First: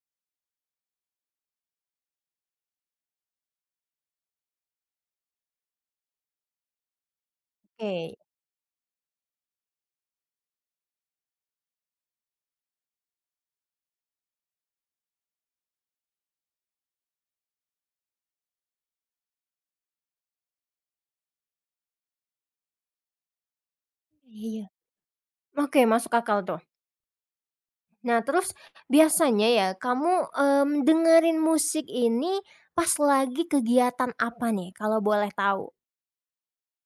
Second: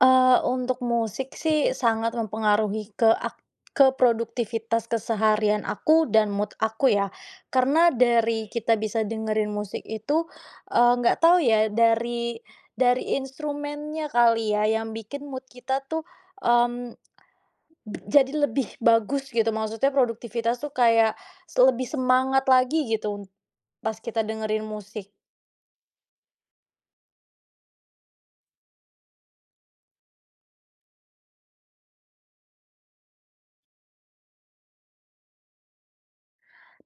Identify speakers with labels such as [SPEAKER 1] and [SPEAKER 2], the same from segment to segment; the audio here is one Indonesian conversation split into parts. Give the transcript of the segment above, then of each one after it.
[SPEAKER 1] Eee, untuk musik sih sangat mempengaruhi ke ak ke produktivitas keseharian aku dan mood aku ya. Karena
[SPEAKER 2] Kei.
[SPEAKER 1] dari kita bisa dengerin musik itu, eee nggak tahu ya, dari dari instrumennya kali ya, yang bikin mood kita tuh, mmm, bet jadi lebih bagus gitu, maksudnya produktivitas tuh kayak se lebih semangat lagi gitu, pas kita
[SPEAKER 2] Iya.
[SPEAKER 1] dengerin musik.
[SPEAKER 2] Oke, masuk akal tuh. Nah, terus biasanya ya kamu, mmm, dengerin musik ini pas lagi kegiatan apa nih, kalau boleh tahu?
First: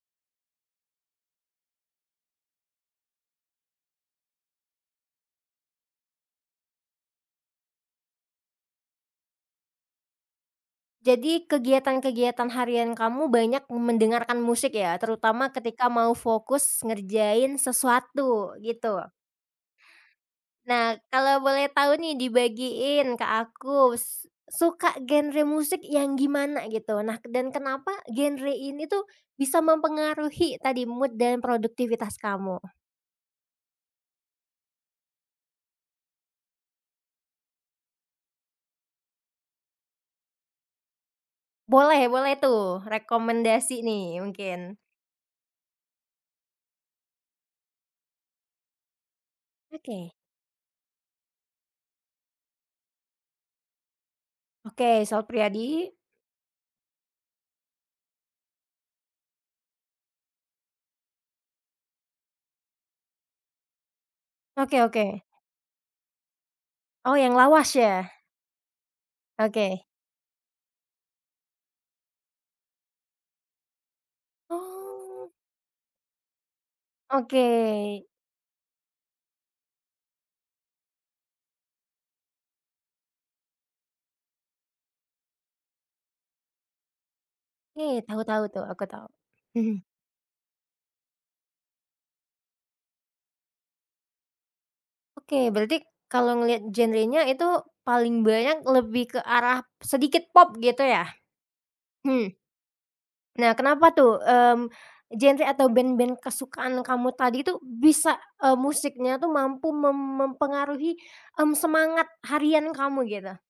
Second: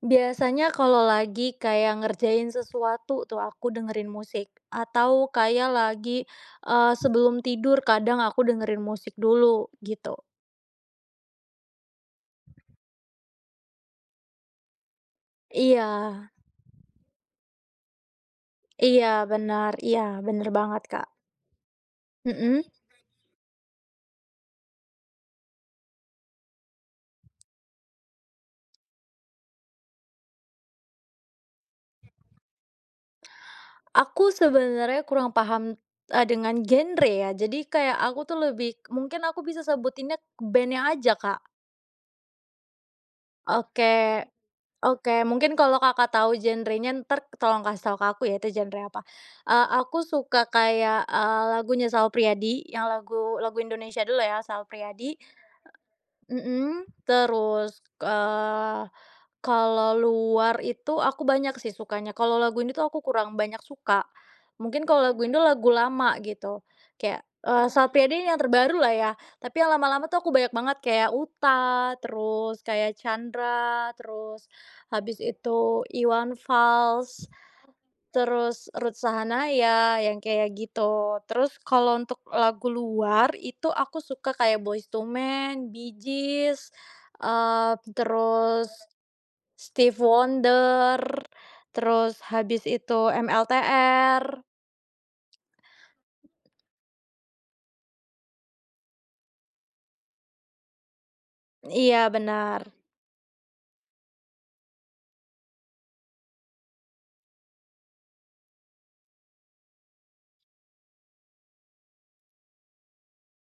[SPEAKER 1] Biasanya kalau lagi kayak ngerjain sesuatu tuh, aku dengerin musik. Atau kayak lagi eee, sebelum tidur kadang aku dengerin musik dulu, gitu.
[SPEAKER 2] Jadi, kegiatan-kegiatan harian kamu banyak mendengarkan musik ya, terutama ketika mau
[SPEAKER 1] Iya.
[SPEAKER 2] fokus ngerjain sesuatu, gitu.
[SPEAKER 1] Iya, benar. Iya, bener banget,
[SPEAKER 2] Nah,
[SPEAKER 1] Kak.
[SPEAKER 2] kalau boleh tahu nih
[SPEAKER 1] Heeh.
[SPEAKER 2] dibagiin ke akus, suka genre musik yang gimana gitu, nah dan kenapa genre ini tuh bisa mempengaruhi tadi mood dan produktivitas kamu?
[SPEAKER 1] Aku sebenarnya kurang paham e dengan genre ya. Jadi, kayak aku tuh lebih mungkin aku bisa sebutinnya band-nya aja, Kak.
[SPEAKER 2] Boleh boleh tuh. Rekomendasi nih,
[SPEAKER 1] Oke.
[SPEAKER 2] mungkin.
[SPEAKER 1] Oke, mungkin kalau Kakak tahu genre-nya, entar tolong kasih tahu ke aku ya, itu genre apa. E aku
[SPEAKER 2] Oke.
[SPEAKER 1] suka kayak, eee, lagunya Sal Priadi, yang lagu lagu Indonesia dulu ya, Sal
[SPEAKER 2] Oke,
[SPEAKER 1] Priadi.
[SPEAKER 2] Sal Priadi.
[SPEAKER 1] Mhm. Terus, eee, kalau luar itu aku banyak sih sukanya. Kalau lagu ini tuh aku kurang banyak suka.
[SPEAKER 2] Oke
[SPEAKER 1] Mungkin kalau
[SPEAKER 2] oke.
[SPEAKER 1] lagu Indo, lagu lama gitu.
[SPEAKER 2] Oh,
[SPEAKER 1] Kayak,
[SPEAKER 2] yang
[SPEAKER 1] e
[SPEAKER 2] lawas
[SPEAKER 1] Sal
[SPEAKER 2] ya?
[SPEAKER 1] Priadi ini yang terbaru lah ya. Tapi
[SPEAKER 2] Oke.
[SPEAKER 1] lama-lama tuh aku banyak banget kayak Utha, terus kayak Chandra, terus habis
[SPEAKER 2] Oh.
[SPEAKER 1] itu Iwan Fals.
[SPEAKER 2] Oke.
[SPEAKER 1] Terus Ruth Sahanaya, yang kayak gitu. Terus kalau untuk lagu luar, itu aku suka kayak Boyz II Man, Bee Gees, eee,
[SPEAKER 2] E tahu tahu tuh.
[SPEAKER 1] terus
[SPEAKER 2] Aku tahu. Mhm.
[SPEAKER 1] Stevie Wonder, terus habis itu MLTR.
[SPEAKER 2] Oke, berarti kalau ngelihat genre-nya itu, paling banyak lebih ke arah sedikit pop gitu ya?
[SPEAKER 1] Iya,
[SPEAKER 2] Hmm.
[SPEAKER 1] benar.
[SPEAKER 2] Nah, kenapa tuh? Mmm, genre atau band-band kesukaan kamu tadi tuh bisa e musiknya tuh mampu mem mempengaruhi m semangat harian kamu gitu?